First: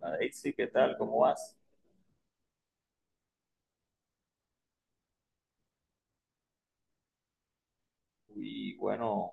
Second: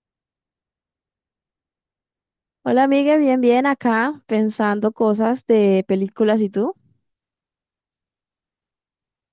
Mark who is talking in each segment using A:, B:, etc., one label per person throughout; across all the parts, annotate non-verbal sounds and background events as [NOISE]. A: Daisy, ¿qué tal? ¿Cómo vas?
B: Hola, amiga, bien, bien, acá pensando cosas de películas y tú.
A: Y bueno,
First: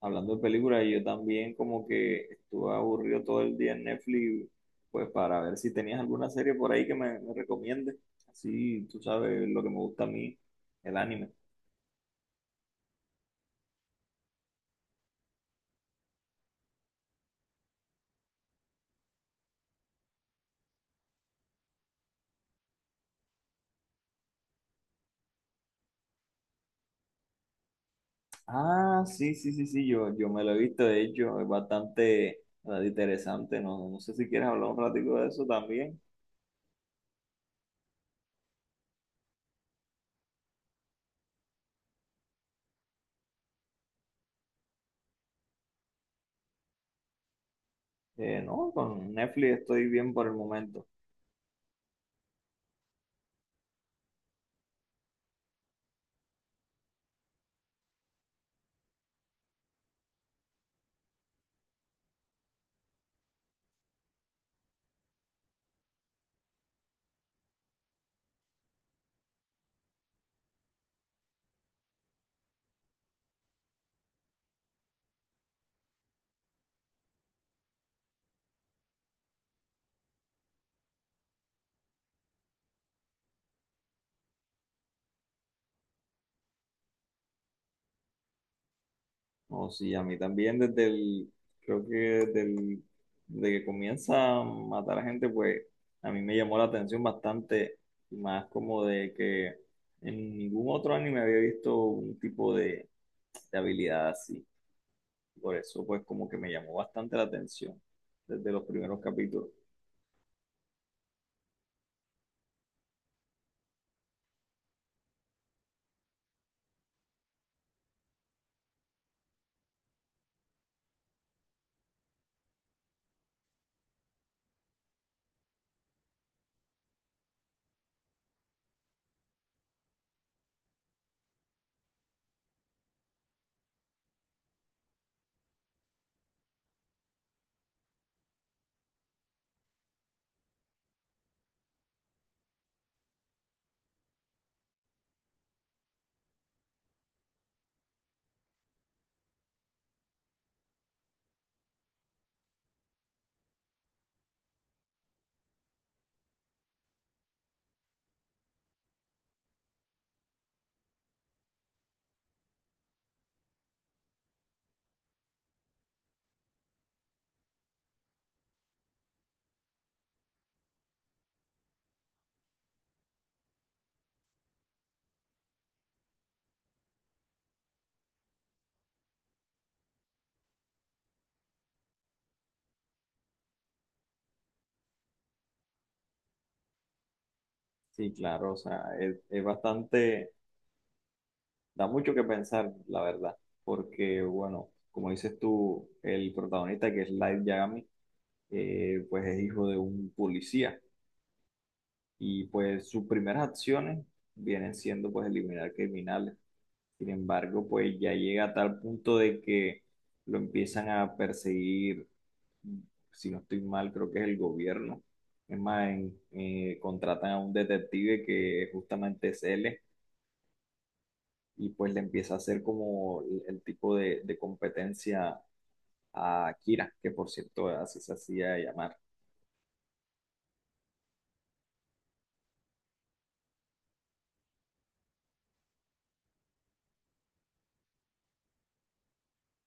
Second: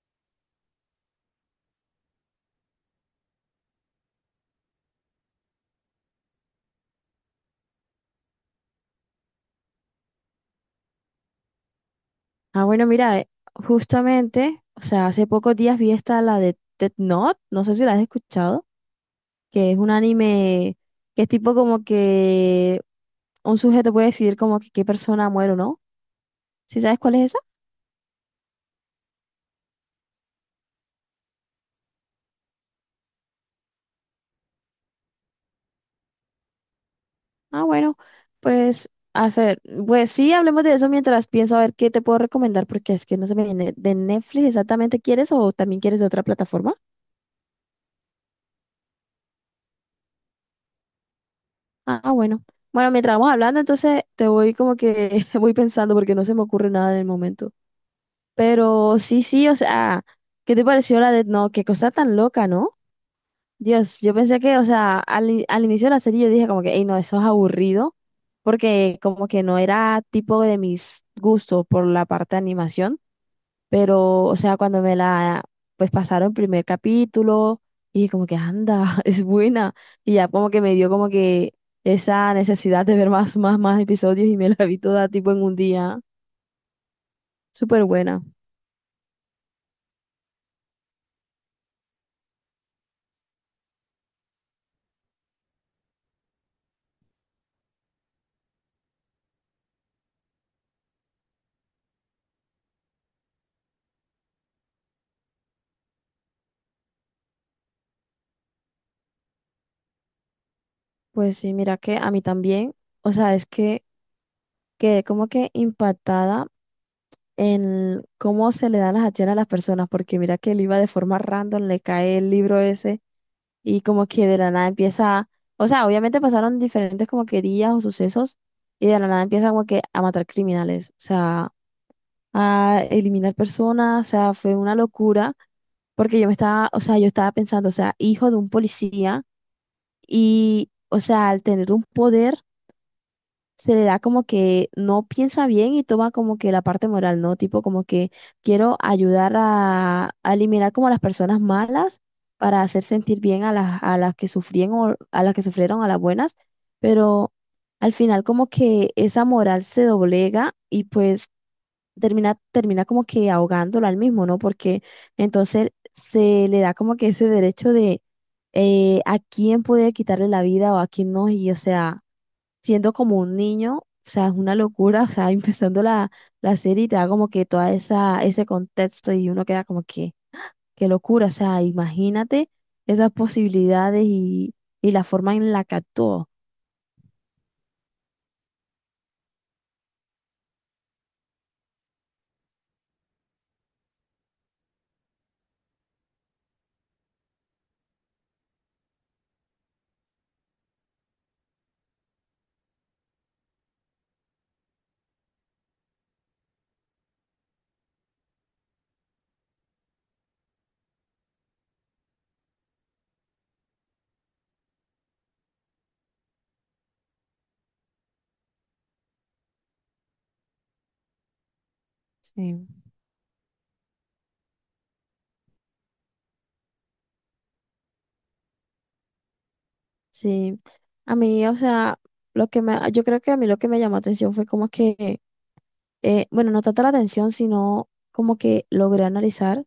A: hablando de películas, yo también como que estuve aburrido todo el día en Netflix, pues para ver si tenías alguna serie por ahí que me recomiendes. Así, tú sabes lo que me gusta a mí, el anime.
B: Ah, bueno, mira, justamente, o sea, hace pocos días vi esta, la de Death Note, no sé si la has escuchado, que es un anime que es tipo como que un sujeto puede decidir como que qué persona muere o no. ¿Sí sabes cuál es esa?
A: Ah, sí, sí, sí, sí, yo me lo he visto, de hecho, es bastante interesante, no, no sé si quieres hablar un ratito de eso también.
B: Ah, bueno, pues, a ver, pues sí, hablemos de eso mientras pienso a ver qué te puedo recomendar, porque es que no se me viene de Netflix exactamente quieres o también quieres de otra plataforma.
A: No, con Netflix estoy bien por el momento.
B: Ah, bueno. Bueno, mientras vamos hablando, entonces te voy como que [LAUGHS] voy pensando porque no se me ocurre nada en el momento. Pero sí, sí, o sea, ¿qué te pareció la de no? Qué cosa tan loca, ¿no? Dios, yo pensé que, o sea, al inicio de la serie yo dije como que, hey, no, eso es aburrido, porque como que no era tipo de mis gustos por la parte de animación. Pero, o sea, cuando me la, pues pasaron el primer capítulo y como que anda, [LAUGHS] es buena. Y ya como que me dio como que esa necesidad de ver más, más, más episodios y me la vi toda tipo en un día. Súper buena.
A: No, sí, a mí también creo que desde que comienza a matar a gente, pues a mí me llamó la atención bastante, y más como de que en ningún otro anime había visto un tipo de habilidad así. Por eso, pues como que me llamó bastante la atención desde los primeros capítulos.
B: Pues sí, mira que a mí también, o sea, es que quedé como que impactada en cómo se le dan las acciones a las personas, porque mira que él iba de forma random, le cae el libro ese y como que de la nada empieza, o sea, obviamente pasaron diferentes como querías o sucesos y de la nada empieza como que a matar criminales, o sea, a eliminar personas, o sea, fue una locura porque yo me estaba, o sea, yo estaba pensando, o sea, hijo de un policía y, o sea, al tener un poder se le da como que no piensa bien y toma como que la parte moral, ¿no? Tipo como que quiero ayudar a eliminar como a las personas malas para hacer sentir bien a las que sufrían o a las que sufrieron a las buenas, pero al final como que esa moral se doblega y pues termina como que ahogándolo al mismo, ¿no? Porque entonces se le da como que ese derecho de a quién puede quitarle la vida o a quién no, y o sea siendo como un niño, o sea, es una locura, o sea, [LAUGHS] empezando la, la serie y te da como que toda esa, ese contexto y uno queda como que, qué locura, o sea, imagínate esas posibilidades y la forma en la que actuó.
A: Sí, claro, o sea, es bastante, da mucho que pensar, la verdad, porque bueno, como dices tú, el protagonista que es Light Yagami. Pues es hijo de un policía y pues sus primeras acciones vienen siendo pues eliminar criminales. Sin embargo, pues ya llega a tal punto de que lo empiezan a perseguir, si no estoy mal, creo que es el gobierno. Es más, contratan a un detective que justamente es él y pues le empieza a hacer
B: Sí.
A: como el tipo de competencia a Kira, que por cierto así se hacía llamar.
B: Sí, a mí, o sea, lo que me, yo creo que a mí lo que me llamó atención fue como que, bueno, no tanto la atención, sino como que logré analizar.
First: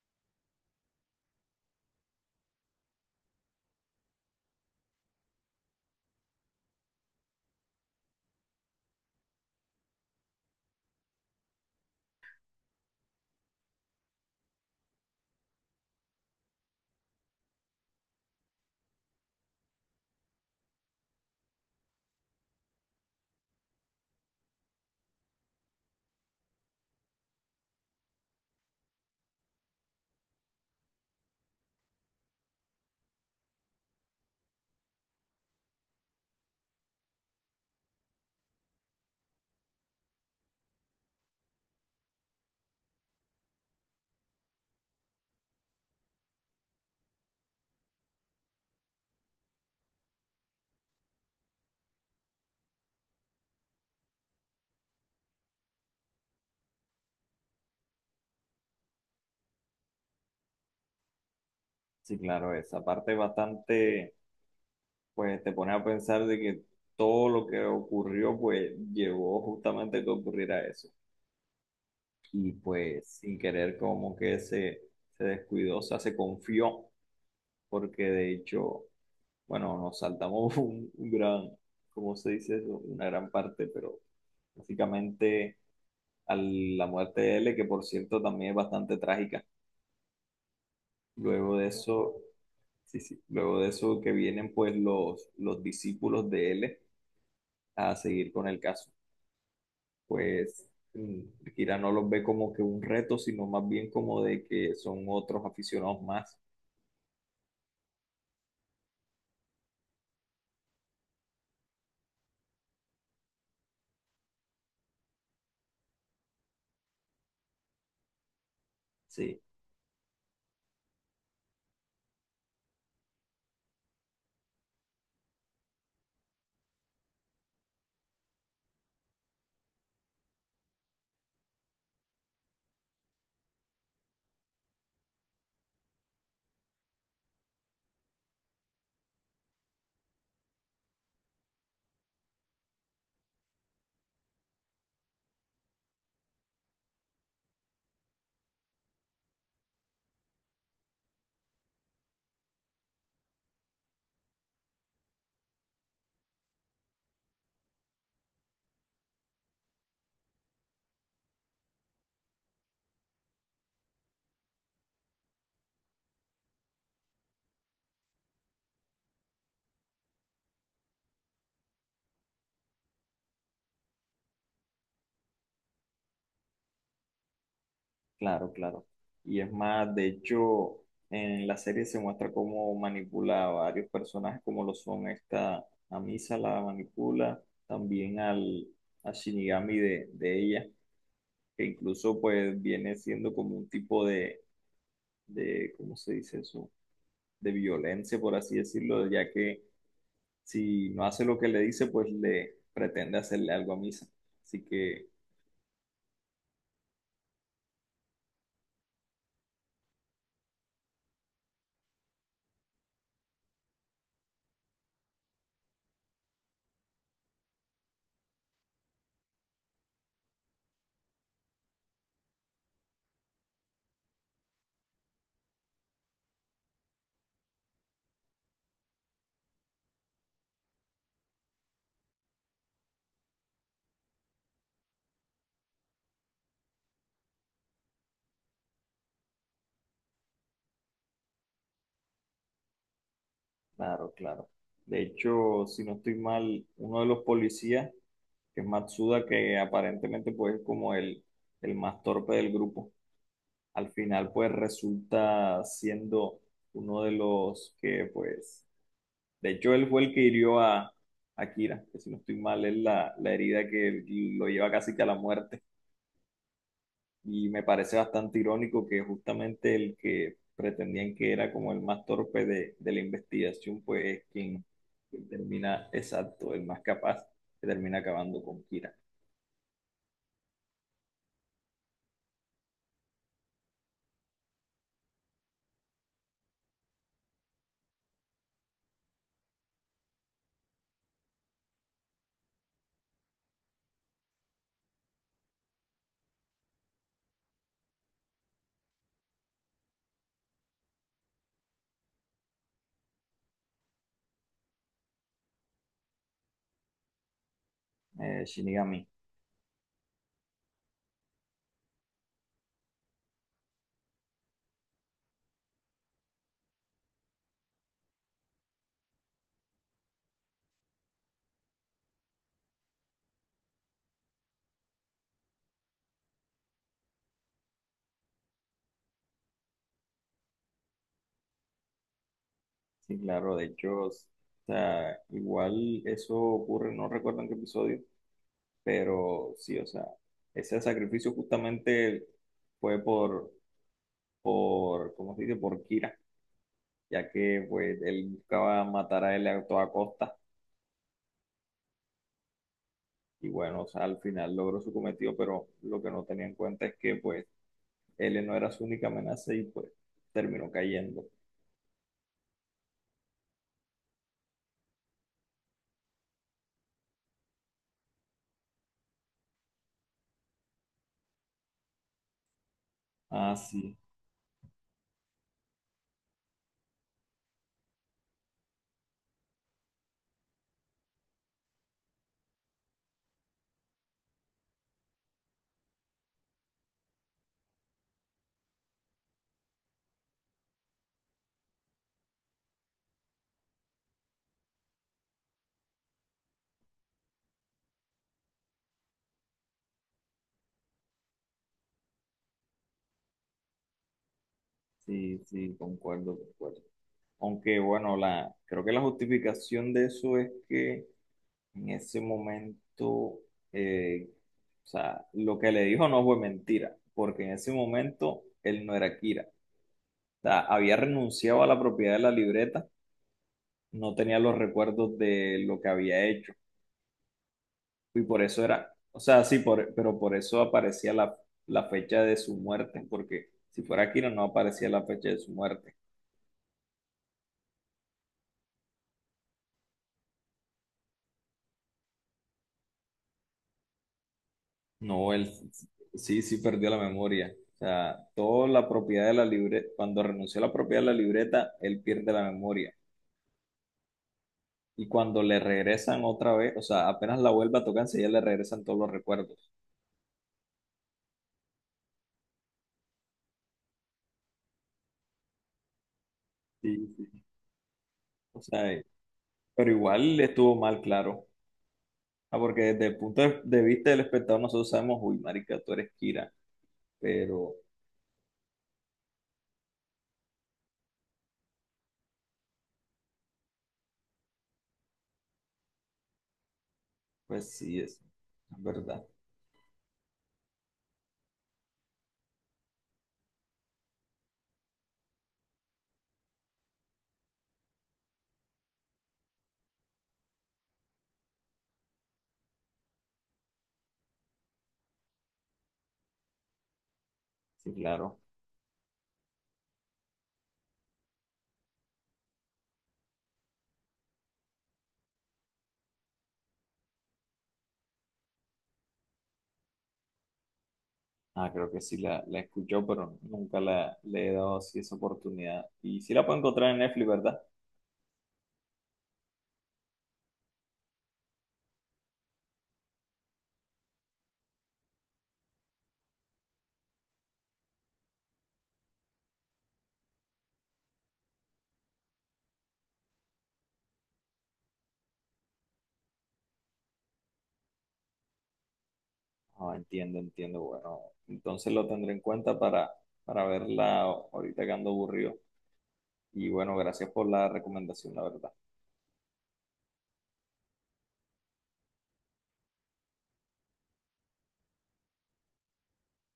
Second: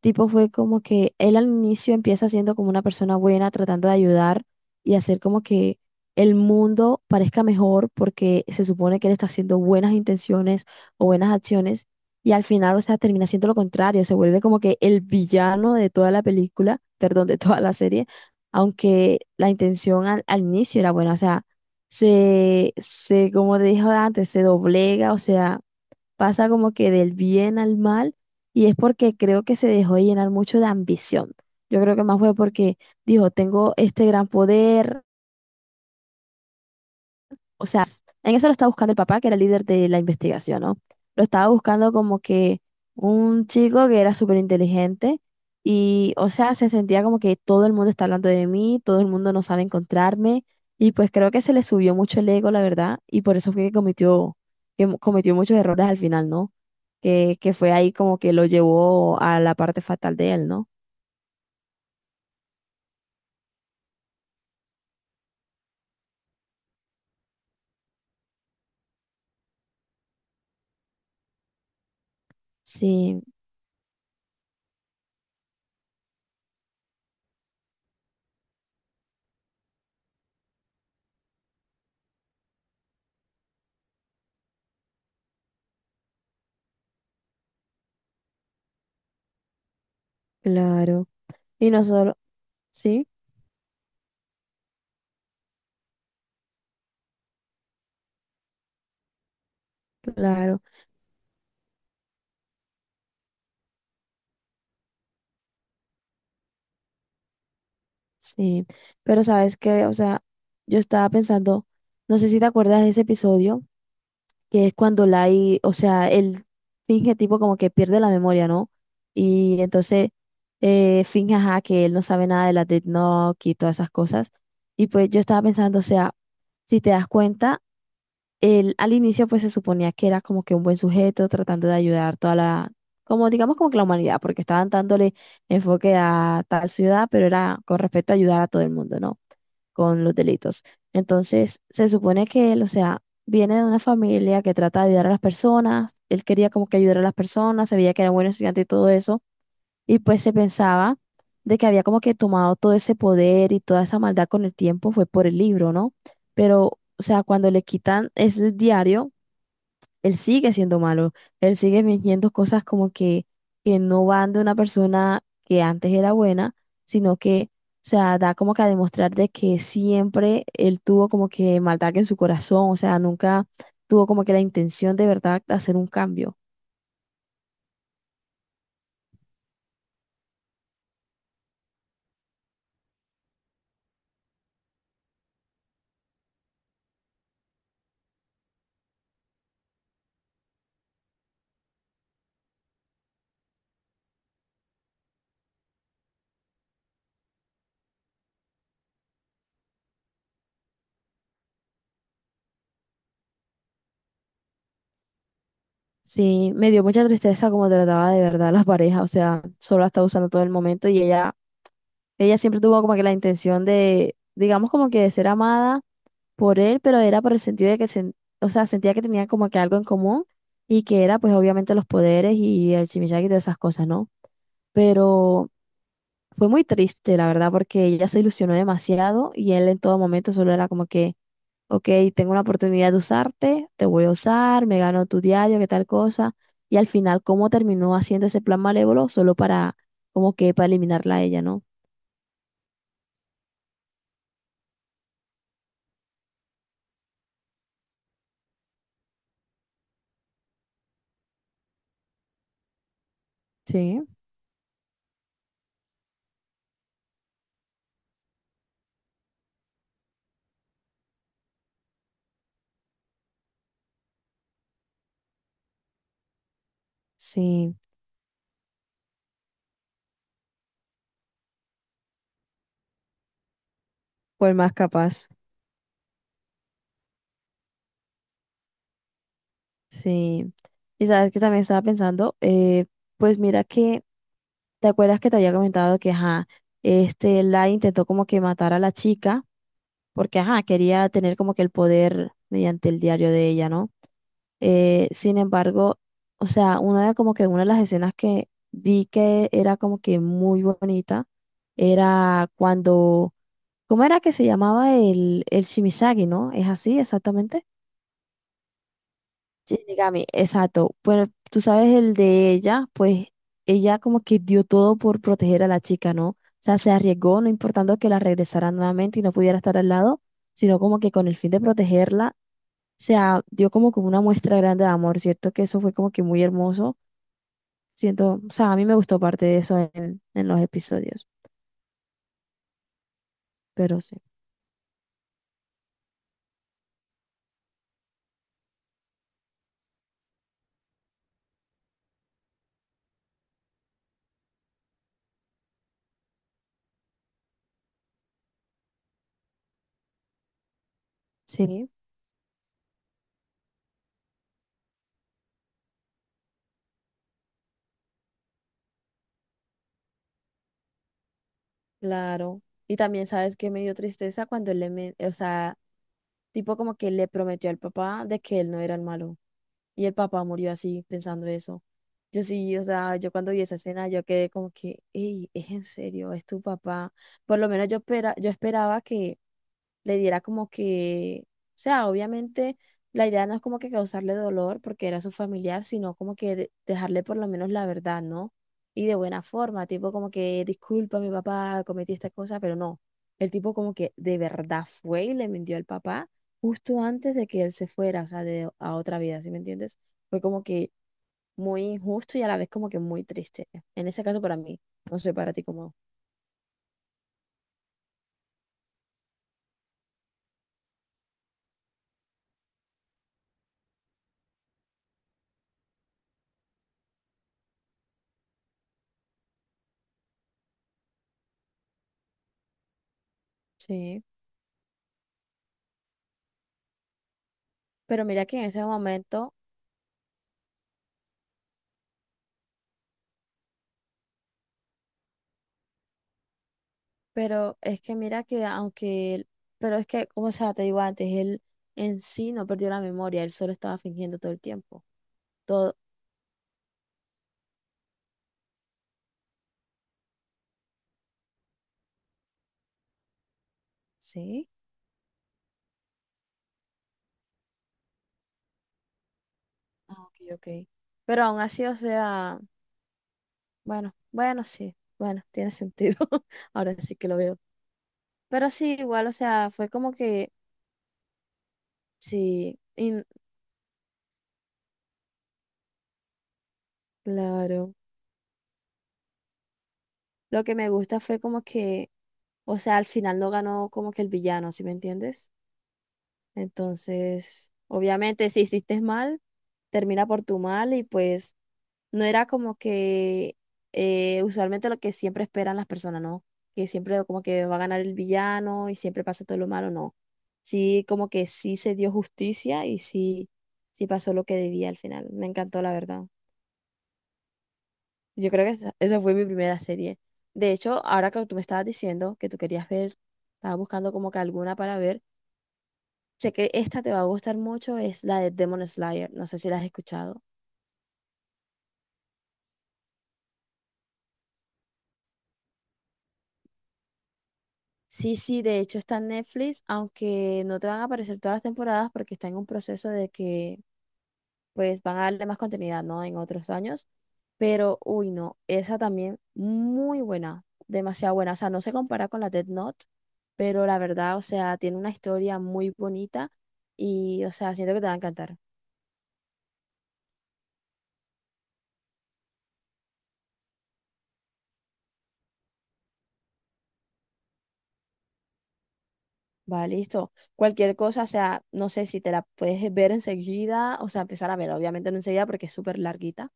B: Tipo fue como que él al inicio empieza siendo como una persona buena, tratando de ayudar y hacer como que el mundo parezca mejor porque se supone que él está haciendo buenas intenciones o buenas acciones y al final, o sea, termina siendo lo contrario, se vuelve como que el villano de toda la película, [LAUGHS] perdón, de toda la serie, aunque la intención al inicio era buena, o sea, se, como te dije antes, se doblega, o sea pasa como que del bien al mal y es porque creo que se dejó de llenar mucho de ambición. Yo creo que más fue porque dijo, tengo este gran poder, o sea, en eso lo estaba buscando el papá, que era el líder de la investigación, ¿no? Lo estaba buscando como que un chico que era súper inteligente y, o sea, se sentía como que todo el mundo está hablando de mí, todo el mundo no sabe encontrarme y pues creo que se le subió mucho el ego, la verdad, y por eso fue que cometió, cometió muchos errores al final, ¿no? Que fue ahí como que lo llevó a la parte fatal de él, ¿no?
A: Sí, claro, esa parte es bastante, pues te pones a pensar de que todo lo que ocurrió, pues llevó justamente a que ocurriera eso. Y pues
B: Sí,
A: sin querer como que se descuidó, o sea, se confió, porque de hecho, bueno, nos saltamos [LAUGHS] un gran, ¿cómo se dice eso? Una gran parte, pero básicamente a la muerte de L, que por cierto también es bastante trágica.
B: claro.
A: Luego de
B: Y no
A: eso...
B: solo,
A: Sí,
B: sí,
A: sí. Luego de eso que vienen pues los discípulos de él a seguir con el caso.
B: claro.
A: Pues mm, Kira no los ve como que un reto, sino más bien como de que son otros aficionados más.
B: Sí, pero sabes que, o sea, yo estaba pensando, no sé si te acuerdas de ese episodio, que es cuando Lai, o sea, él finge tipo como que pierde la memoria, ¿no?
A: Sí,
B: Y entonces finge, ajá, que él no sabe nada de la Death Note y todas esas cosas. Y pues yo estaba pensando, o sea, si te das cuenta, él al inicio pues se suponía que era como que un buen sujeto tratando de ayudar toda la, como digamos como que la humanidad, porque estaban dándole enfoque a tal ciudad, pero era con respecto a ayudar a todo el mundo, ¿no? con los delitos. Entonces, se supone que él, o sea, viene de una familia que trata de ayudar a las personas, él quería como que ayudar a las personas, sabía que era buen estudiante y todo eso, y pues se pensaba de que había como que tomado todo ese poder y toda esa maldad con el tiempo fue por el libro, ¿no? Pero, o sea, cuando le quitan ese diario, él sigue siendo malo, él sigue fingiendo cosas como que no van de una persona que antes era buena, sino que, o sea, da como que a demostrar de que siempre él tuvo como que maldad en su corazón, o sea, nunca tuvo como que la intención de verdad de hacer un cambio.
A: claro, claro. Y es más, de hecho, en la serie se muestra cómo manipula a varios personajes, como lo son esta, a Misa la manipula, también a Shinigami de ella, que incluso pues viene siendo como un tipo de, ¿cómo se dice eso? De violencia, por así decirlo, ya que si no hace lo que le dice, pues le pretende hacerle algo a Misa. Así que,
B: Sí, me dio mucha tristeza como trataba de verdad a la pareja, o sea, solo la estaba usando todo el momento y ella siempre tuvo como que la intención de, digamos como que de ser amada por él, pero era por el sentido de que, o sea, sentía que tenía como que algo en común y que era pues obviamente los poderes y el chimichanga y todas esas cosas, ¿no? Pero fue muy triste, la verdad, porque ella se ilusionó demasiado y él en todo momento solo era como que, ok, tengo una oportunidad de usarte, te voy a usar, me gano tu diario, qué tal cosa. Y al final, ¿cómo terminó haciendo ese plan malévolo? Solo para, como que para eliminarla a ella, ¿no?
A: claro, claro. De hecho, si no estoy mal, uno de los policías, que es Matsuda, que aparentemente pues es como el más torpe del grupo, al
B: Sí,
A: final pues resulta siendo uno de los que pues, de hecho él fue el que hirió a Kira, que si no estoy mal es la herida que lo lleva casi que a la muerte. Y me
B: sí,
A: parece bastante irónico que justamente el que pretendían que era como el más torpe de la investigación, pues es
B: fue el
A: quien
B: más capaz.
A: quien termina, exacto, el más capaz, que termina acabando con Kira.
B: Sí, y sabes que también estaba pensando, pues mira que, ¿te acuerdas que te había comentado que, ajá, este, la intentó como que matar a la chica, porque, ajá, quería tener como que el poder mediante el diario de ella, ¿no? Sin embargo, o sea, una de como que una de las escenas que vi que era como que muy bonita, era cuando, ¿cómo era que se llamaba el Shimizagi, ¿no? ¿Es así exactamente?
A: Shinigami.
B: Shinigami, exacto. Bueno, tú sabes el de ella, pues ella como que dio todo por proteger a la chica, ¿no? O sea, se arriesgó, no importando que la regresaran nuevamente y no pudiera estar al lado, sino como que con el fin de protegerla, o sea, dio como que una muestra grande de amor, ¿cierto? Que eso fue como que muy hermoso. Siento, o sea, a mí me gustó parte de eso en los episodios,
A: Sí, claro, de
B: pero
A: hecho, o
B: sí.
A: sea, igual eso ocurre, no recuerdo en qué episodio, pero sí, o sea, ese sacrificio justamente fue por, ¿cómo se dice? Por Kira, ya que pues él buscaba matar a él a toda costa
B: Sí,
A: y bueno, o sea, al final logró su cometido, pero lo que no tenía en cuenta es que pues él no era su única amenaza y pues terminó cayendo.
B: claro. Y también sabes que me dio tristeza cuando él le, o sea, tipo como que le prometió al papá de que él no era el malo. Y el papá murió así, pensando eso. Yo sí, o sea, yo cuando
A: Ah,
B: vi esa
A: sí,
B: escena, yo quedé como que, hey, es en serio, es tu papá. Por lo menos yo, espera, yo esperaba que, le diera como que, o sea, obviamente la idea no es como que causarle dolor porque era su familiar, sino como que dejarle por lo menos la verdad, ¿no? Y de buena forma, tipo como que, disculpa, mi papá, cometí esta cosa, pero no. El tipo como que de verdad fue y le mintió al papá justo antes de que él se fuera, o sea, de, a otra vida, ¿sí me entiendes? Fue como que muy injusto y a la vez como que muy triste. En ese caso para mí, no sé
A: sí,
B: para ti
A: sí,
B: cómo.
A: concuerdo, concuerdo. Aunque bueno, la, creo que la justificación de eso es que en ese momento, eh, o sea, lo que le dijo no fue mentira, porque en ese momento él no era Kira. O sea, había renunciado a la propiedad de la libreta, no
B: Sí.
A: tenía los recuerdos de lo que había hecho. Y
B: Pero
A: por
B: mira que
A: eso
B: en ese
A: era, o sea,
B: momento,
A: sí, por, pero por eso aparecía la fecha de su muerte, porque si fuera Aquino no aparecía la fecha de su muerte.
B: pero es que mira que aunque él, pero es que, como sea, te digo antes, él en sí no perdió la memoria, él solo estaba fingiendo todo el tiempo.
A: No, él
B: Todo,
A: sí, sí perdió la memoria. O sea, toda la propiedad de la libreta, cuando renunció a la propiedad de la libreta, él pierde la memoria.
B: ¿sí?
A: Y cuando le regresan otra vez, o sea, apenas la vuelva a tocarse, ya le regresan todos los recuerdos.
B: Ah, ok, ok. Pero aún así, o sea, bueno, bueno, sí, bueno, tiene sentido. [LAUGHS] Ahora
A: Sí,
B: sí que lo
A: sí.
B: veo.
A: O
B: Pero
A: sea,
B: sí, igual, o sea, fue
A: pero
B: como
A: igual
B: que,
A: estuvo mal, claro. Ah,
B: sí,
A: porque desde el
B: y-
A: punto de vista del espectador, nosotros sabemos, uy, marica, tú eres Kira, pero
B: claro. Lo que me gusta fue como que, o sea, al final no ganó como que el villano, ¿sí me entiendes?
A: pues
B: Entonces,
A: sí, es
B: obviamente, si hiciste
A: verdad.
B: mal, termina por tu mal y pues no era como que usualmente lo que siempre esperan las personas, ¿no? Que siempre como que va a ganar el villano y siempre pasa todo lo malo, no. Sí, como que sí se dio justicia y sí, sí pasó lo que debía al final. Me encantó, la verdad.
A: Sí, claro.
B: Yo creo que esa fue mi primera serie. De hecho, ahora que tú me estabas diciendo que tú querías ver, estaba buscando como que alguna para ver. Sé que esta te va a gustar mucho, es la de Demon Slayer. No sé si la has escuchado.
A: Ah, creo que sí la escuchó, pero nunca le he dado así esa oportunidad. ¿Y sí la puedo encontrar en Netflix, verdad?
B: Sí, sí, de hecho está en Netflix, aunque no te van a aparecer todas las temporadas porque está en un proceso de que pues van a darle más continuidad, ¿no? En otros años. Pero, uy, no, esa también muy buena, demasiado buena. O sea, no se compara con la Death Note, pero la verdad, o sea, tiene una historia muy bonita y, o sea, siento que te va a encantar.
A: Ah, entiendo, entiendo. Bueno, entonces lo tendré en cuenta para verla ahorita que ando aburrido. Y bueno, gracias por la recomendación, la verdad.
B: Va, listo. Cualquier cosa, o sea, no sé si te la puedes ver enseguida, o sea, empezar a verla, obviamente no enseguida porque es súper larguita,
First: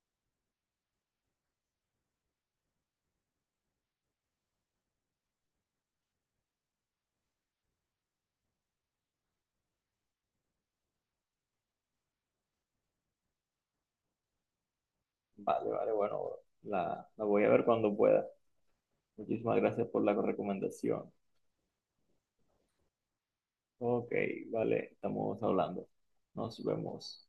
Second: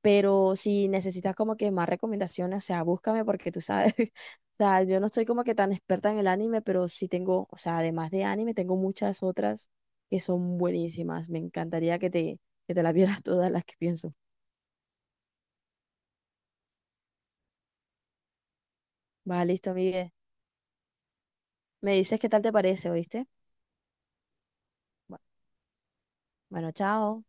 B: pero si necesitas como que más recomendaciones, o sea, búscame porque tú sabes, [LAUGHS] o sea, yo no soy como que tan experta en el anime, pero sí tengo, o sea, además de anime, tengo muchas otras que son buenísimas. Me encantaría que te las [LAUGHS] vieras todas las que pienso.
A: Vale, vale, bueno, la voy a ver cuando pueda.
B: Va,
A: Muchísimas
B: listo,
A: gracias por
B: Miguel.
A: la recomendación.
B: Me dices qué tal te parece, ¿oíste?
A: Ok, vale,
B: Bu-
A: estamos hablando. Nos
B: Bueno, chao.
A: vemos.